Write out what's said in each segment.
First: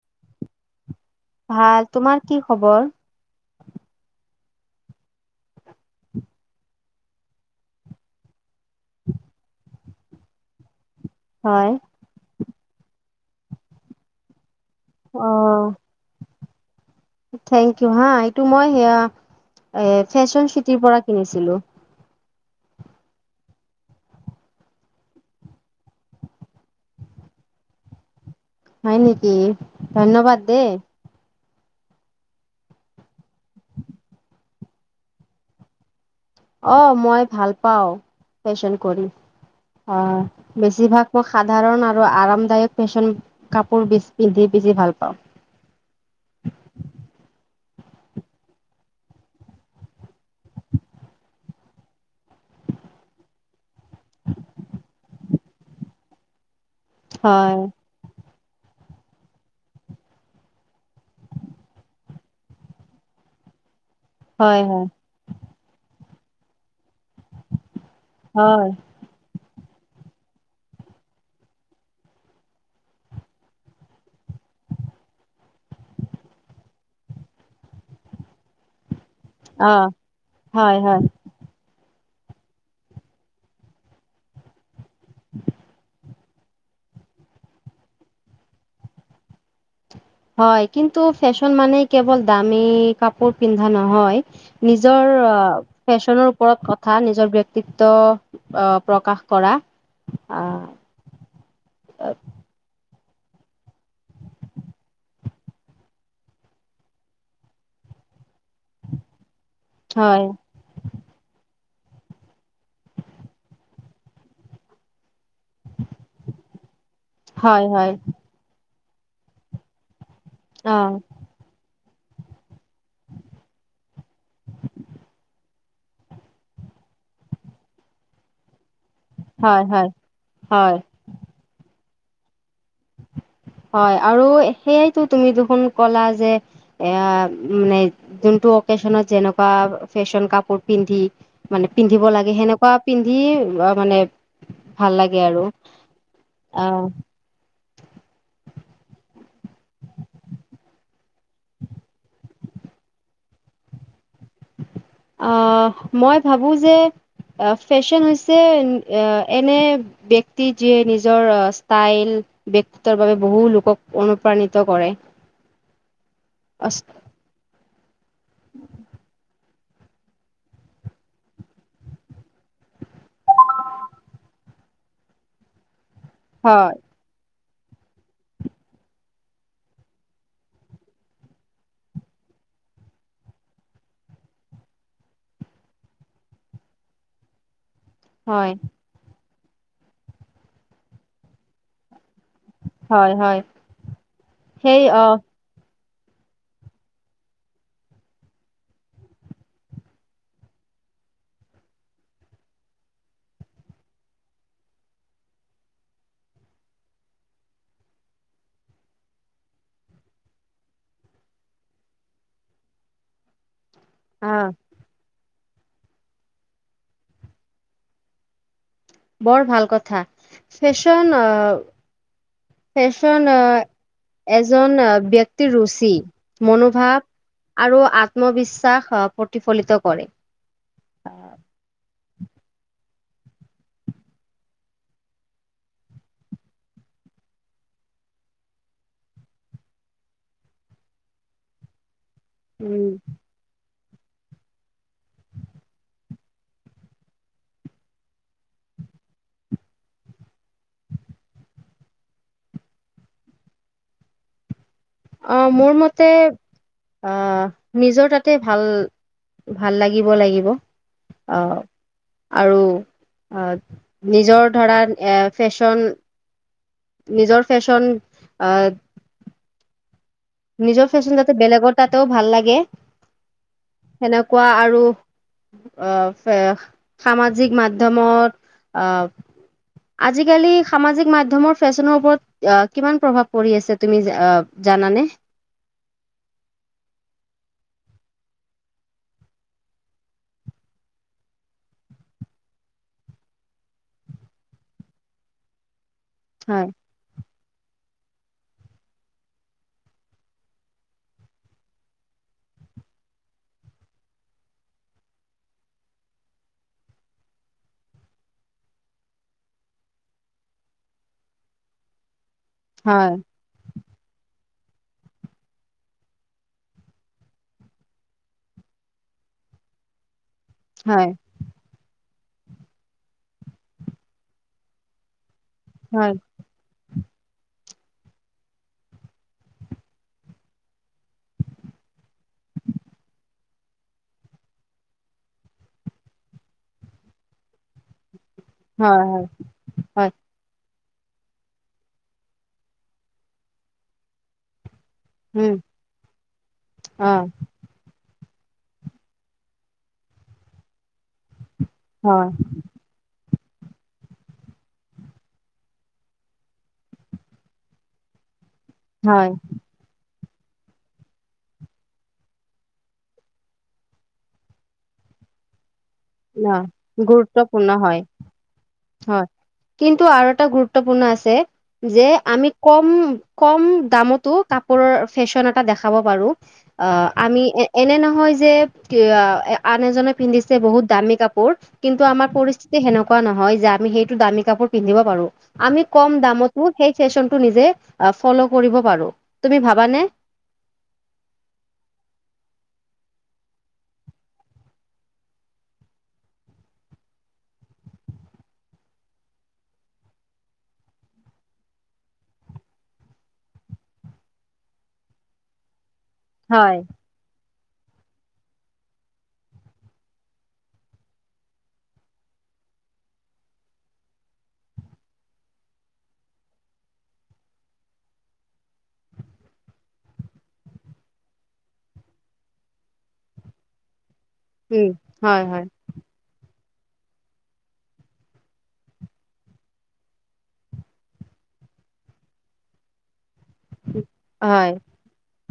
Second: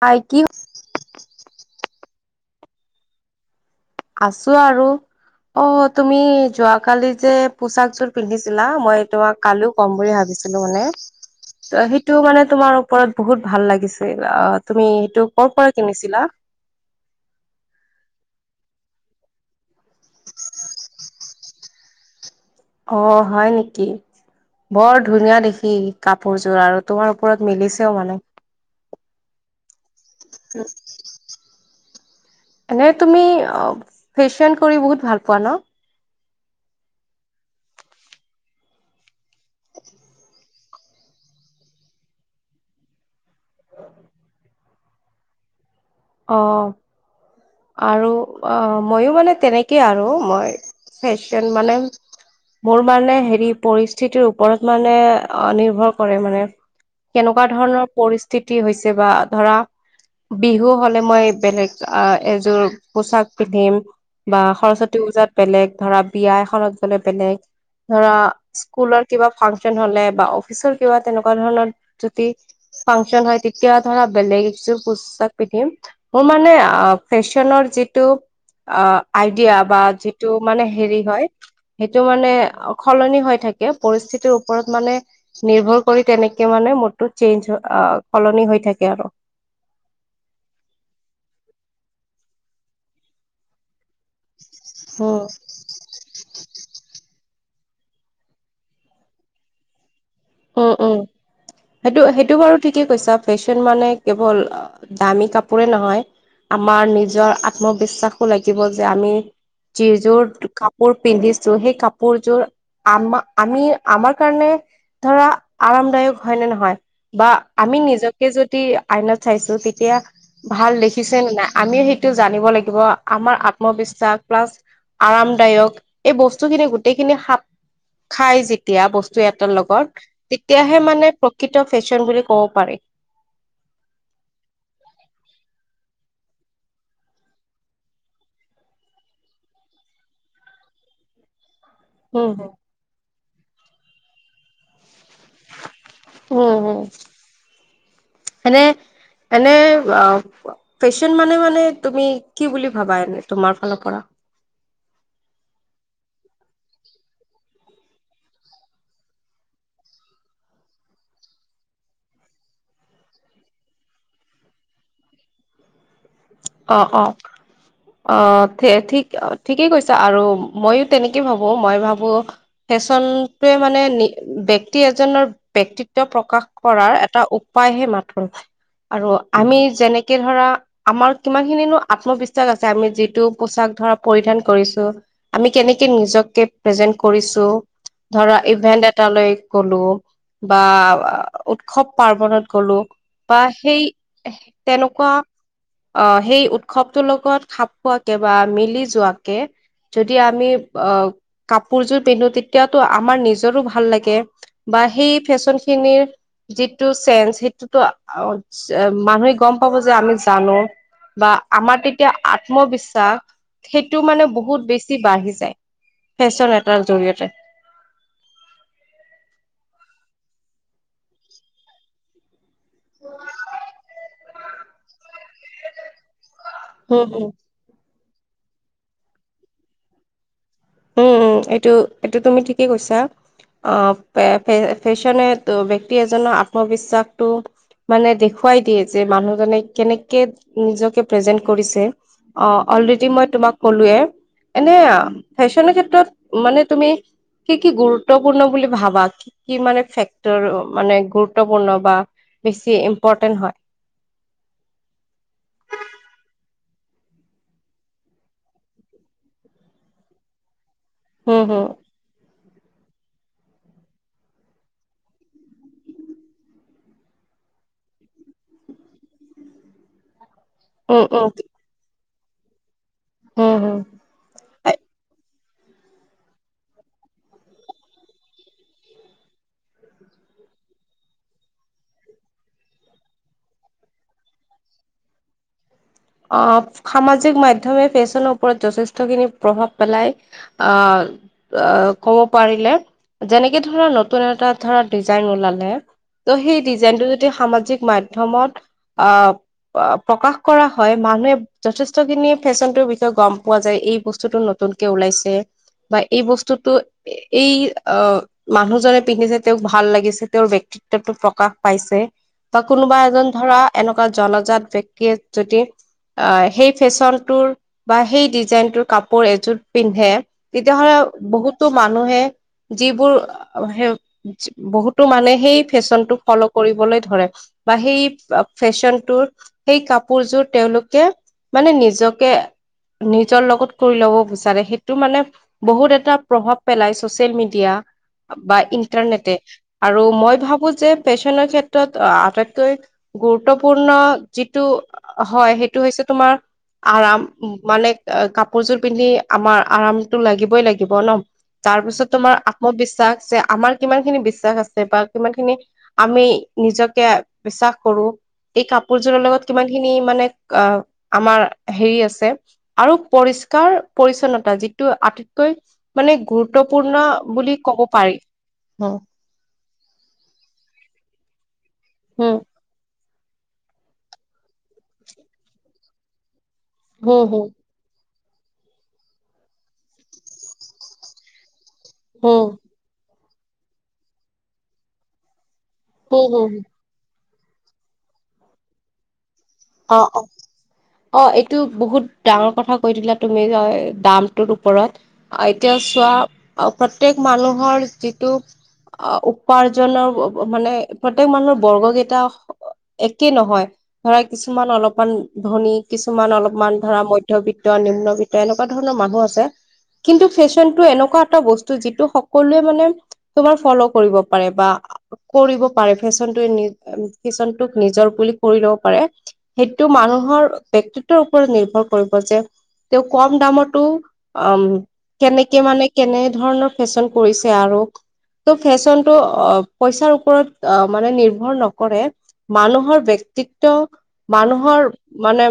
হয় কি ভাল তোমাৰ কি খবৰ? আছো আৰু অ' তুমি যোৱাকালি যে পোচাকোৰ পিন্ধিছিলা মই তোমাক কালো ক'ম বুলি ভাবিছিলো মানে ত হয়। স সটো মানে তোমাৰ ওপৰত বহুত ভাল লাগিছিল অ' তুমি সেইটো কৰ' অ', পৰা কিনিছিলা? থেংক ইউ হা এইটো মই সেয়া এ ফেশ্বন চিটিৰ পৰা কিনিছিলো। অ' হয় নেকি। বৰ ধুনীয়া দেখি কাপোৰযোৰ আৰু তোমাৰ ওপৰত মিলিছেও মানে। হয় নেকি ধন্যবাদ দেই। এনেই তুমি ফেশ্বন কৰি বহুত ভাল পোৱা ন'? অ' মই ভাল পাওঁ ফেশ্বন কৰি আহ। বেছিভাগ মই সাধাৰণ আৰু আৰামদায়ক ফেশ্বন কাপোৰ পিন্ধি বেছি ভাল পাওঁ। অ'। আৰু ময়ো মানে তেনেকেই আৰু মই ফেশ্বন মানে মোৰ মানে হেৰি পৰিস্থিতিৰ ওপৰত মানে নিৰ্ভৰ কৰে মানে কেনেকুৱা হয়, ধৰণৰ পৰিস্থিতি হৈছে বা ধৰা বিহু হলে মই বেলেগ এযোৰ পোচাক পিন্ধিম বা হয়, হয়, সৰস্বতী পওজাত বেলেগ ধৰা বিয়া এখনত গলে বেলেগ ধৰা হয়, স্কুলত কিবা ফাংচন হলে বা অফিচৰ কিবা তেনেকুৱা ধৰণৰ যদি ফাংচন হয় তেতিয়া ধৰা বেলেগয পোচাক পিন্ধিম মোৰ মানে ফেশ্বনৰ যিটো আইডিয়া বা অ', যিটো মানে হেৰি হয়। সেইটো মানে সলনি হৈ থাকে পৰিস্থিতিৰ ওপৰত মানে নিৰ্ভৰ কৰি তেনেকে মানে মদতো চেঞ্জ সলনি হৈ থাকে আৰু। হয় কিন্তু ফেশ্বন মানে কেৱল দামী কাপোৰ পিন্ধা নহয়। নিজৰ উম ফেশ্বনৰ ওপৰত কথা নিজৰ ব্য়ক্তিত্ব আহ প্ৰকাশ কৰা আহ উম, উম। সেইটো সেইটো বাৰু ঠিকেই কৈছা ফেশ্বন মানে কেৱল দামী কাপোৰে নহয়। আমাৰ নিজৰ আত্মবিশ্বাসো লাগিব যে আমি হয়, যিযোৰ কোৰ পিন্ধিছো সেই কাপোৰযোৰ আম আমি আমাৰ কাৰণে ধৰা আৰামদায়ক হয় নে নহয় বা হয়, আমি হয়, নিজক যদি আইনত চাইছো তেতিয়া ভাল অ', দেখিছে নে নাই আমিও শ টো জানিব লাগিব। আমাৰ আত্মবিশ্বাস প্লাছ আৰামদায়ক। এই বস্তুখিনি গোটেইখিনি খাপ খাই যেতিয়া বস্তু এটাৰ হয়, হয়, লগত, হয়, তেতিয়াহে মানে প্ৰকৃত ফেশ্বন বুলি ক'ব পাৰি। হয়, আৰু সেইটো তুমি দেখোন ক'লা যে এ মানে যোনটো অকেচনত যেনেকুৱা ফেশ্বন কাপোৰ পিন্ধি মানে পিন্ধিব উম লাগে সেনেকুৱা পিন্ধি মানে ভাল লাগে আৰু। উম উম। অ'। মানে মানে ফেশ্বন মানে মানে তুমি কি বুলি ভাবা এনে তোমাৰ ফালৰ পৰা? আহ মই ভাবো যে অ', ফেশ্বন হৈছে এ এনে ব্যক্তি যিয়ে নিজৰ ষ্টাইল ব্যক্তিত্বৰ বাবে বহু লোকক অনুপ্ৰাণিত কৰে। অ', অ'। অ', ঠিক ঠিকেই কৈছা। আৰু ময়ো তেনেকে ভাবো। মই ভাবো ফেশ্বনটোৱে মানে নি ব্যক্তি এজনৰ ব্যক্তিত্ব প্ৰকাশ হয় কৰাৰ এটা উপ উপাইহে মাথোন। আৰু আমি যেনেকে ধৰা আমাৰ কিমানখিনিনো আত্মবিশ্বাস আছে আমি যিটো পোচাক ধৰা পৰিধান কৰিছো। আমি কেনেকে নিজকে প্ৰেজেন্ট কৰিছো। ধৰা হয় ইভেন্ট এটালৈ গ'লো বা উৎসৱ-পাৰ্বনত গ'লো হয় হয় বা সেই সেই তেনেকুৱা আহ অহ, সেই উৎসৱটোৰ লগত খাপ খোৱাকে বা মিলি যোৱাকে যদি আমি অহ, কাপোৰযোৰ পিন্ধো তেতিয়াতো আমাৰ নিজৰো ভাল লাগে। বা সেই ফেশ্বনখিনিৰ যিটো চেঞ্জ সেইটোতো অ', মানুহে গম পাব যে আমি জানো বা আমাৰ তেতিয়া আত্মবিশ্বাস সেইটো মানে আহ বহুত বেছি ছি বাঢ়ি যায় ফেশ্বন এটাৰ জৰি়য়তে। বৰ ভাল কথা। ফেশ্বন অহ ফেশ্বন অ', এজন ব্যক্তিৰ ৰুচি। হম মনোভাৱ হম আৰু আত্মবিশ্বাস প্ৰতিফলিত কৰে। উম, এইটো এইটো তুমি ঠিকেই কৈছা। অহ, পে ফে ফেশ্বনেটো ব্যক্তি এজনৰ আত্মবিশ্বাসটো মানে দেখুৱাই দিয়ে যে মানুহজনে কেনেকে নিজকে প্ৰেজেন্ট কৰিছে। অ', উম অলৰেডি মই তোমাক ক'লোয়ে। এনে ফেশ্বনৰ ক্ষেত্ৰত মানে তুমি কি কি গুৰুত্বপূৰ্ণ বুলি ভাবা? কি কি মানে ফেক্টৰ মানে গুৰুত্বপূৰ্ণ বা বেছি ইম্পৰ্টেন্ট হয়? অহ, মোৰ মতে অহ, নিজৰ তাতে ভাল ভাল লাগিব লাগিব। উম, অহ। হম, আৰু অ', নিজৰ ধৰা এ ফেশ্বন নিজৰ ফেশ্বন অহ নিজৰ উম, ফেশ্বন উম, যাতে বেলেগৰ তাতেও ভাল লাগে। হম হম। সেনেকুৱা আৰু। অহ ফে সামাজিক মাধ্যমত অহ আজিকালি সামাজিক মাধ্যমৰ ফেশ্বনৰ ওপৰত কিমান প্ৰভাৱ পৰি আছে? তুমি জা জানানে? অহ, সামাজিক মাধ্যমে ফেশ্বনৰ ওপৰত যথেষ্টখিনি প্ৰভাৱ পেলায়। অ'। অ', ক'ব পাৰিলে যেনেকে ধৰা নতুন এটা ধৰা ডিজাইন ওলালে তো সেই হয় ডিজাইনটো যদি সামাজিক মাধ্যমত অহ, প্ৰকাশ কৰা হয় মানুহে যথেষ্ট খিনি ফেশ্বনটোৰ বিষয়ে গম পোৱা যায় এই বস্তুটো নতুনকে ওলাইছে। বা এই বস্তুটো। এই অ মানুহজনে পিন্ধিছে তেওঁক ভাল লাগিছে তেওঁৰ ব্যক্তি [unintelligible] টো প্ৰকাশ পাইছে বা কোনোবা হয় এজন ধৰা এনেকুৱা জনজাত ব্যক্তিয়ে। যদি। আহ সেই ফেশ্বনটোৰ বা সেই ডিজাইনটোৰ কাপোৰ এযোৰ পিন্ধে। তেতিয়াহ'লে হয় বহুত। [unintelligible] মানুহে যিবোৰ [unintelligible] বহুতো মানে সেই হয় ফেশ্বনটো ফলোঁ। কৰিবলৈ ধৰে বা সেই ফেশ্বনটোৰ সেই কাপ পোৰযোৰ তেওঁলোকে মানে নিজকে। নিজৰ লগত কৰি ল'ব বিচাৰে সেইটো মানে। বহুত এটা প্ৰভাৱ পেলাই ছচিয়েল মিডিয়া বা হয় হয় ইন্টাৰনেটে। আৰু হয় মই ভাবো যে ফেশ্বনৰ ক্ষেত্ৰত আটাইতকৈ। গুৰুত্বপূৰ্ণ যিটো। হয় উম সেইটো হৈছে তোমাৰ অ আৰাম মানে। অ কাপোৰযোৰ পিন্ধি আমাৰ আৰামটো লাগিবই লাগিব নহ তাৰ পিছত হয় তোমাৰ। ত্মবিশ্বাস যে আমাৰ কিমান খিনি বিশ্বাস আছে বা কিমান খিনি। আমি নিজকে বিশ্বাস কৰোঁ এই কাপোৰযোৰৰ হয় লগত কিমান। খিনি মানে আমাৰ হেৰি আছে। আৰু পৰিষ্কাৰ পৰিচ্ছন্নতা যিটো আটাইতকৈ। মানে অ গুৰুত্বপূৰ্ণ বুলি গুৰুত্বপূৰ্ণ ক'ব হয় পাৰি অ। হয় কিন্তু আৰু এটা গুৰুত্বপূৰ্ণ আছে যে হম আমি। কম, কম দামতো কাপোৰৰ ফেশ্বন এটা দেখাব পাৰোঁ। অ হম আমি হম এ-এনে নহয় যে আন এজনে পিন্ধিছে বহুত। দামী কাপোৰ কিন্তু আমাৰ হম পৰিস্থিত [unintelligible] সেনেকুৱা নহয় যে আমি সেইটো দামী কাপোৰ পিন্ধিব পাৰোঁ আমি কম হম হম দামতো। সেই ফেশ্বনটো নিজে ফ'ল' কৰিব পাৰোঁ। অ, অ। অ এইটো বহুত ডাঙৰ কথা কৈ দিলা তুমি অ দামটোৰ ওপৰত। এতিয়া চোৱা প্ৰত্যেক মানুহৰ যিটো। অ উপাৰ্জনৰ মানে প্ৰত্যেক মানুহৰ বৰ্গ কেইটা। একে নহয় ধৰা কিছুমান অলপমান ধনী কিছুমান হয়। অলপমান ধৰা মই বৃত্ত নিম্নবৃত্ত এনেকুৱা ধৰণৰ মানুহ আছে। কিন্তু ফেশ্বনটো এনেকুৱা এটা বস্তু যিটো সকলোৱে মানে। তোমাৰ ফ'ল' কৰিব পাৰে বা। কৰিব পাৰে ফেশ্বনটোৱে [unintelligible] ফেশ্বনটোক নিজৰ বুলি কৰি ল'ব পাৰে। সেইটো মানুহৰ বক্তিত্বৰ ওপৰত নিৰ্ভৰ কৰিব যে তেওঁ কম দামতো। উম হয় হয় কেনেকে মানে কেনে ধৰণৰ ফেশ্বন কৰিছে আৰু। ত' ফেশ্বনটো অ পইচাৰ ওপৰত অ মানে নিৰ্ভৰ নকৰে। মানুহৰ বক্তিত্ব হয় মানুহৰ। মানে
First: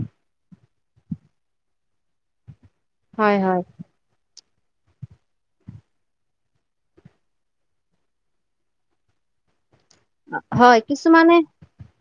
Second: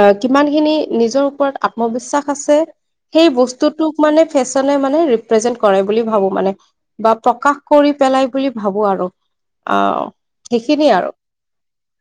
আহ কিমানখিনি নিজৰ ওপৰত আত্মবিশ্বাস আছে। সেই হয় হয় বস্তুটোক মানে ফেশ্বনে মানে ৰিপ্ৰেজেন্ট কৰে বুলি ভাবো মানে। বা প্ৰকাশ কৰি পেলাই বুলি ভাবো আৰু আ। হয় কিছুমানে,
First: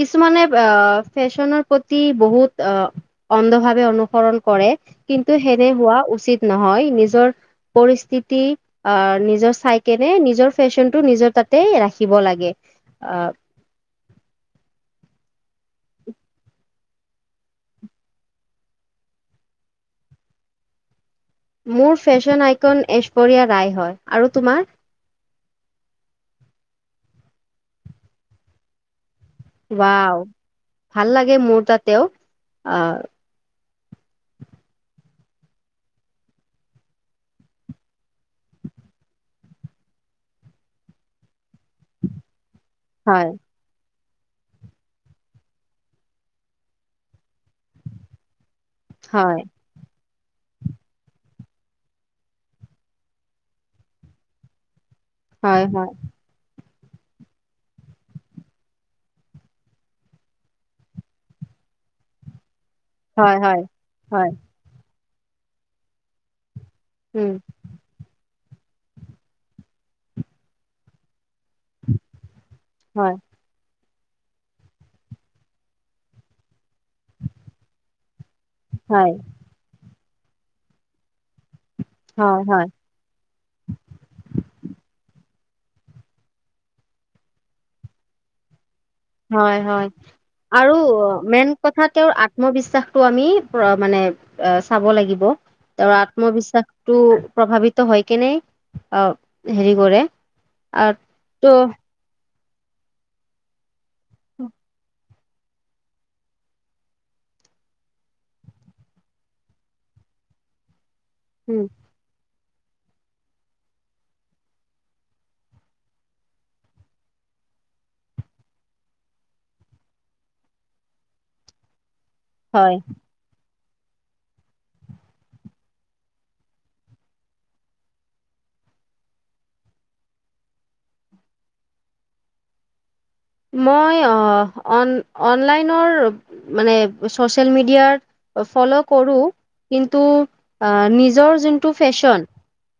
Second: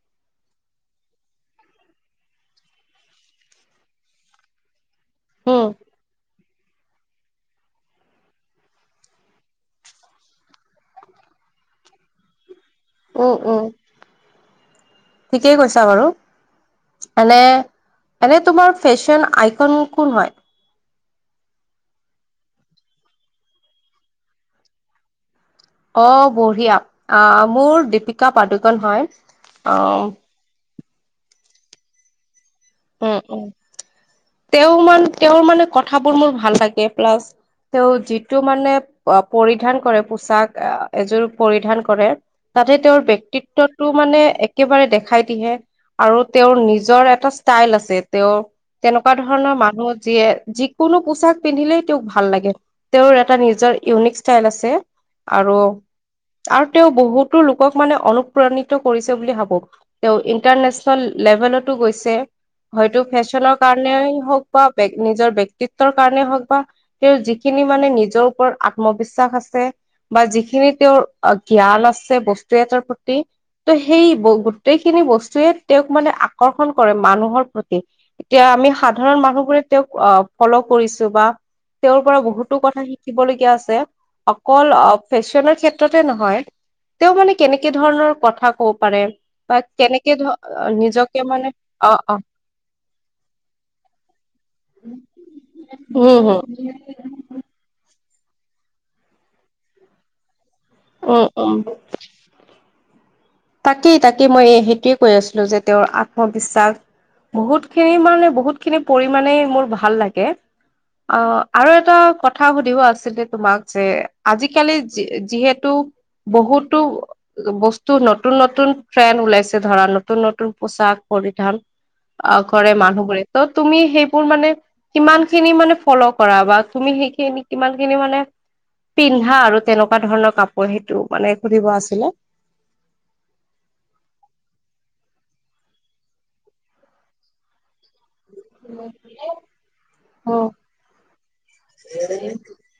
কিছুমানে আহ ফেশ্বনৰ প্ৰতি বহুত অহ। অন্ধভাৱে অনুসৰণ কৰে কিন্তু উম সেনে হোৱা উচিত নহয় নিজৰ। পৰিস্থিতি। আহ নিজৰ চাই কেনে নিজৰ ফেশ্বনটো নিজৰ তাতে ৰাখিব লাগে। আহ উম উম। ঠিকেই কৈছা বাৰু। এনে এনে তোমাৰ ফেশ্বন আইকন কোন হয়। মোৰ ফেশ্বন আইকন ঐশ্বৰিয়া ৰায় হয় আৰু তোমাৰ? অ', বঢ়িয়া আহ মোৰ দীপিকা পাদুকন হয়। অ ৱাও ভাল লাগে মোৰ তাতেও অ, উম উম, তেওঁ মান তেওঁৰ মানে কথাবোৰ মোৰ ভাল লাগে প্লাছ তেওঁ যিটো মানে পৰিধান কৰে পোচাক এযোৰ পৰিধান কৰে তাতে তেওঁৰ হয় ব্যক্তিটো মানে একেবাৰে দেখাই দিহে আৰু তেওঁৰ নিজৰ এটা ষ্টাইল আছে তেওঁৰ তেনেকুৱা হয় ধৰণৰ মানুহ যিয়ে যি কোনো পোচাক পিন্ধিলেই তেওঁক ভাল লাগে, তেওঁৰ এটা নিজৰ ইউনিক ষ্টাইল আছে। আৰু হয় হয় আৰু তেওঁ বহুতো লোকক মানে অনুপ্ৰণিত কৰিছে বুলি ভাবো। তেওঁ ইণ্টাৰনেশ্যনেল লেভেলতো গৈছে। হয়তো হয় ফেশ্বনৰ হয় কাৰণেই হয় হওক বা নিজৰ বক্তিত্বৰ কাৰণেই হওক বা তেওঁৰ উম যিখিনি মানে নিজৰ ওপৰত আত্মবিশ্বাস আছে, বা যিখিনি তেওঁৰ জ্ঞান আছে বস্তু [unintelligible] হয় প্ৰতি ত' সেই গোটেইখিনি বস্তুয়ে তেওঁক মানে আকৰ্ষণ কৰে মানুহ প্ৰতি, এতিয়া আমি হয় সাধাৰণ মানুহবোৰে তেওঁক আ, ফল' কৰিছো বা তেওঁৰ পৰা হয় বহুতো হয় কথা শিক শিকিবলগীয়া আছে অকল ফেশ্বনৰ ক্ষেত্ৰতে নহয় তেওঁ মানে কেনেকে ধৰণৰ কথা কব পাৰে বা হয়, হয়, কেনেকে ধ আৰু নিজকে মানে মেইন কথা অ তেওঁৰ অ আত্ম বিশ্বাসটো আমি মানে আ, চাব লাগিব তেওঁৰ উম হম আত্মবিশ্বাসটো প্ৰভাৱিত ত' হয় কেনে অ, হেৰি কৰে আৰু উম উম তো তাকেই তাকেই মই সেইটোৱে কৈ আছিলোঁ যে তেওঁৰ আত্মবিশ্বাস বহুত খিনি মানে বহুত খিনি পৰিমাণে, মোৰ ভাল লাগে অ', আৰু এটা কথা কথা সুধিব আছিলে তোমাক যে আজিকালি যিহেতু বহুতো বস্তু ন নতুন নতুন ট্ৰেন ওলাইছে ধৰা নতুন নতুন পোচাক পৰিধান অ', কৰে হয় মানুহবোৰে ত' তুমি সেইবোৰ মানে কিমান খিনি মানে ফল' কৰা বা তুমি সেইখিনি কিমান খিনি মানে পিন্ধা আৰু তেনেকুৱা ধৰণৰ কাপোৰ সেইটো মানে সুধিব আছিলে। মই অন, অনলাইনৰ মানে ছ'চিয়েল মিডিয়াৰ ফল' কৰো কিন্তু অ নিজৰ যোনটো ফেশ্বন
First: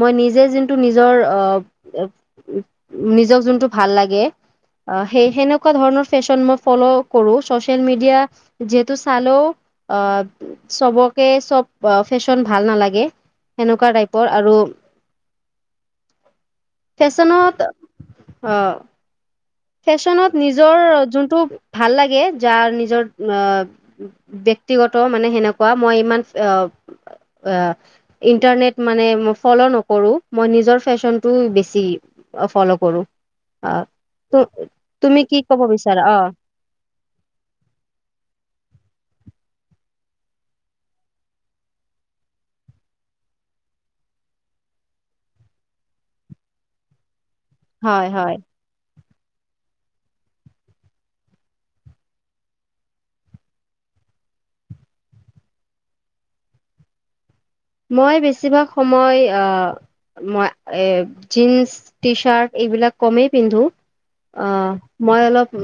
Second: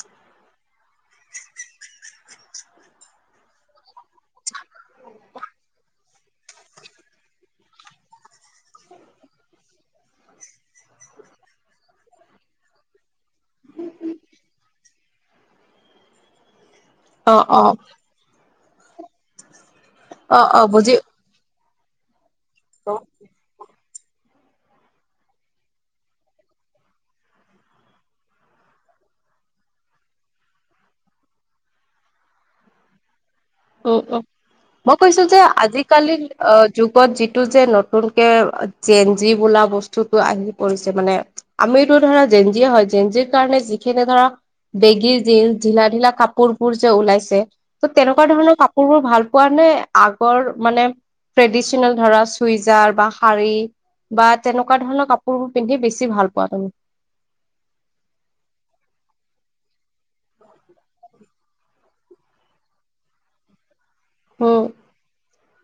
মই নিজে যোনটো নিজৰ অ, নিজক যোনটো ভাল লাগে [inaudible] আ, সেই সেনেকুৱা ধৰণৰ ফেশ্বন মই ফ'ল' কৰো ছ'চিয়েল মিডিয়া যিহেতু চালেও আ, চবকে চব ফেশ্বন ভাল নালাগে সেনেকুৱা টাইপৰ আৰু [inaudible] অ ফেশ্বনত আ, ফেশ্বনত অ অ নিজৰ বুজি যোনটো ভাল লাগে যাৰ উম নিজৰ আ, ব্যয়ক্তিগত মানে সেনেকুৱা মই ইমান আ, আ ইণ্টাৰনেট মানে মই ফ'ল' নকৰো, মই নিজৰ ফেশ্বনটো বেছি অ, ফল' কৰো আ, উম, উম, তু মই তুমি কৈছো কি যে ক'ব বিচাৰা আজিকালি অ আ, যুগত যিটো যে নতুনকে জেন জি বোলা বস্তুটো আহি পৰিছে মানে আমিটো ধৰা জেন জিয়ে হয়, জেন জিৰ কাৰণে যিখিনি ধৰা বেগিৰ জিন্স, ঢিলা ঢিলা কাপোৰবোৰ যে ওলাইছে ত' হয় তেনেকুৱা হয় কাপোৰ বোৰ ভাল পোৱা নে আগৰ মানে ট্ৰেডিচনেল ধৰা চুইজাৰ বা শাৰী বা তেনেকুৱা ধৰণৰ কাপোৰবোৰ পিন্ধি বেছি ভাল পোৱা তুমি। মই বেছিভাগ সময় আহ মই এ জিনন্স টি চাৰ্ট এইবিলাক কমেই পিন্ধো আহ উম। মই অলপ উ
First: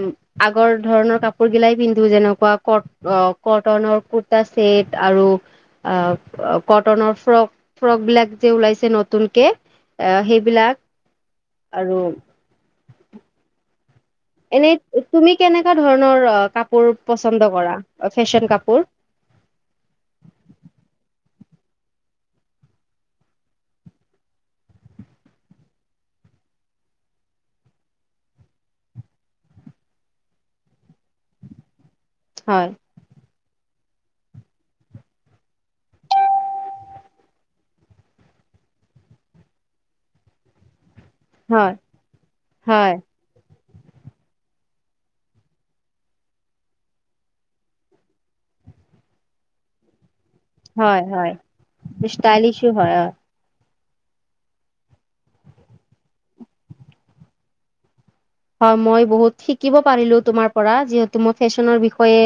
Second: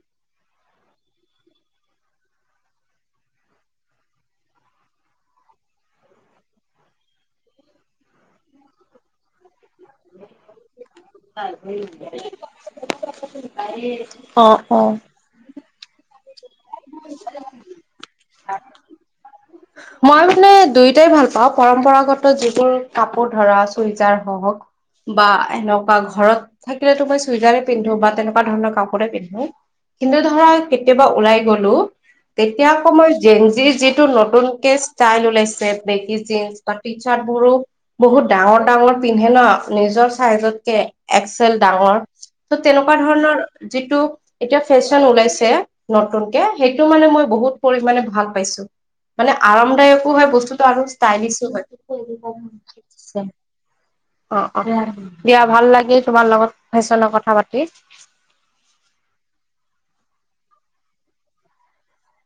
আগৰ ধৰণৰ কাপোৰ গিলাই পিন্ধো যেনেকুৱা ক অ', কটনৰ কুৰ্তা ছেট আৰু আহ কটনৰ ফ্ৰক ফ্ৰক বিলাক যে ওলাইছে নতুনকে এ সেইবিলাক আৰু [unintelligible] এনেই অ'। তুমি কেনেকা ধৰণৰ কাপোৰ পচন্দ কৰা ফেশ্বন কাপোৰ মই মানে দুয়োটাই ভাল পাওঁ পৰম্পৰাগত যিবোৰ কাপোৰ ধৰা চুইজাৰ হওঁক বা এনেকুৱা ঘৰত থাকিলেতো মই চুইজাৰে পিন্ধো বা তেনেকুৱা ধৰণৰ কাপোৰে পিন্ধো কিন্তু ধৰা কেতিয়াবা ওলাই গলো তেতিয়া হয় আকৌ মই যেনজিৰ যিটো নতুন ষ্টাইল ওলাইছে বেকি জিন্স টি চাৰ্ট বোৰো বহুত ডাঙৰ ডাঙৰ পিন্ধে ন নিজৰ চাইজতকে এক্সেল হয় ডাঙৰ ত' হয় তেনেকুৱা ধৰণৰ যিটো এতিয়া ফেশ্বন ওলাইছে নতুনকে সেইটো মানে মই বহুত পৰিমণে ভাল পাইছোঁ মানে আৰামদায়কো হয় বস্তুতটো আৰু ষ্টাইলিছো হয়। ষ্টাইলিছো হয় অ অ', অ', দিয়া ভাল লাগিল তোমাৰ লগত ফেশ্বনৰ কথা পাতি। হয়, মই বহুত শিকিব পাৰিলো তোমাৰ পৰা যিহেতু মই ফেশ্বনৰ বিষয়ে